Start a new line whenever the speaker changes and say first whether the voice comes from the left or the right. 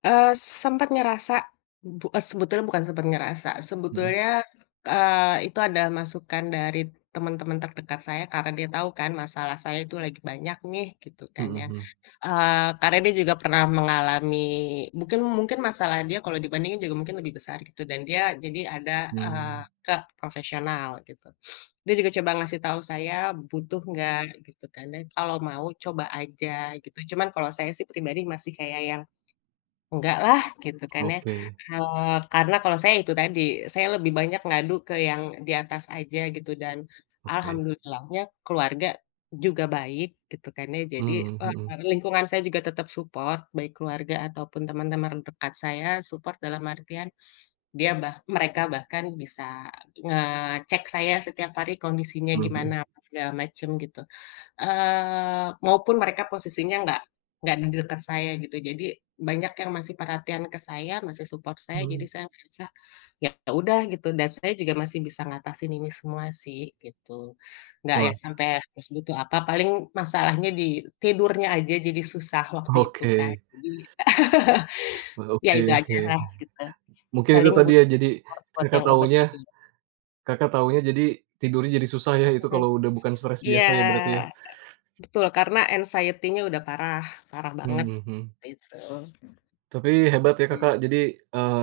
left: Eee, sempet ngerasa, bu s sebetulnya bukan sempet ngerasa,
right: Mhm.
left: sebetulnya, eee, itu ada masukan dari teman-teman terdekat saya, karena dia tahu kan masalah saya itu lagi banyak nih, gitu kan
right: Mhm
left: ya.
right: mhm.
left: Eee, karena dia juga pernah mengalami mungkin mungkin masalah dia kalau dibandingin juga mungkin lebih besar, gitu, dan dia jadi ada, eee,
right: Hmm.
left: ke profesional, gitu. Dia juga coba ngasih tahu saya, butuh nggak gitu dan kalau mau coba aja, gitu. Cuman kalau saya pribadi masih kayak yang, enggak lah, gitu kan ya.
right: Oke.
left: Kalau, karena kalau saya itu tadi, saya lebih banyak ngadu ke yang di atas aja, gitu, dan
right: Oke.
left: alhamdulillahnya, keluarga juga baik gitu kan ya, jadi,
right: Mhm
left: eee,
right: mhm.
left: [unintelligible] lingkungan saya juga tetap support baik keluarga ataupun teman-teman dekat saya support dalam artian dia bah mereka bahkan bisa ngecek saya setiap hari kondisinya gimana,
right: Mhm.
left: apa segala macem gitu. Eee, maupun mereka posisinya nggak nggak di dekat saya gitu. Jadi, banyak yang masih perhatian ke saya, masih support saya, jadi
right: Mhm.
left: saya merasa, ya udah gitu. Dan saya juga masih bisa mengatasi ini semua sih, gitu. Nggak
right: Wah.
left: yang sampai terus butuh apa paling masalahnya di tidurnya aja jadi susah waktu itu kan,
right: Oke.
left: jadi ya
right: Oke
left: itu
right: oke,
left: ajalah gitu,
right: mungkin itu
left: paling
right: tadi ya
left: butuh
right: jadi,
left: support buat
right: Kakak
left: obat
right: taunya
left: yang itu.
right: Kakak taunya jadi, tidurnya jadi susah ya itu
left: Oke.
right: kalau udah bukan stres
left: Iya,
right: biasa ya, berarti ya.
left: betul karena anxiety-nya udah parah parah
right: Mhm
left: banget,
right: mhm.
left: gitu.
right: Tapi hebat ya Kakak
left: [unintelligible]
right: jadi, eee,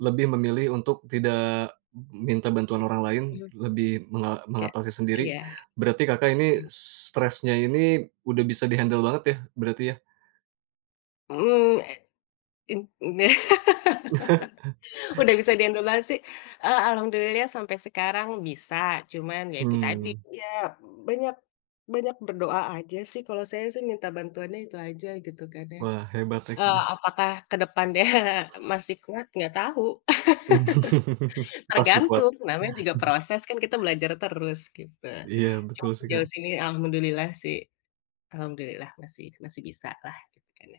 right: lebih memilih untuk tidak minta bantuan orang lain,
left: Mhm.
right: lebih menga
left: Kayak
right: mengatasi sendiri.
left: iya.
right: Berarti Kakak ini stresnya ini, udah bisa di-handle banget ya, berarti ya.
left: Mhm, e mmm, e udah bisa di handle banget sih, eee, alhamdulillah sampai sekarang bisa, cuman ya itu tadi
right: Hmm.
left: ya banyak banyak berdoa aja sih, kalau saya sih minta bantuannya itu aja, gitu kan.
right: Wah hebat tek
left: Eee,
right: hmm.
left: apakah ke depannya masih kuat, nggak tahu.
right: Pasti kuat.
left: Tergantung, namanya juga proses kan kita belajar terus, gitu.
right: Iya
left: Cuman
right: betul sih,
left: sejauh
right: Kak.
left: ini alhamdulillah sih, alhamdulillah masih masih bisa lah, gitu kan ya.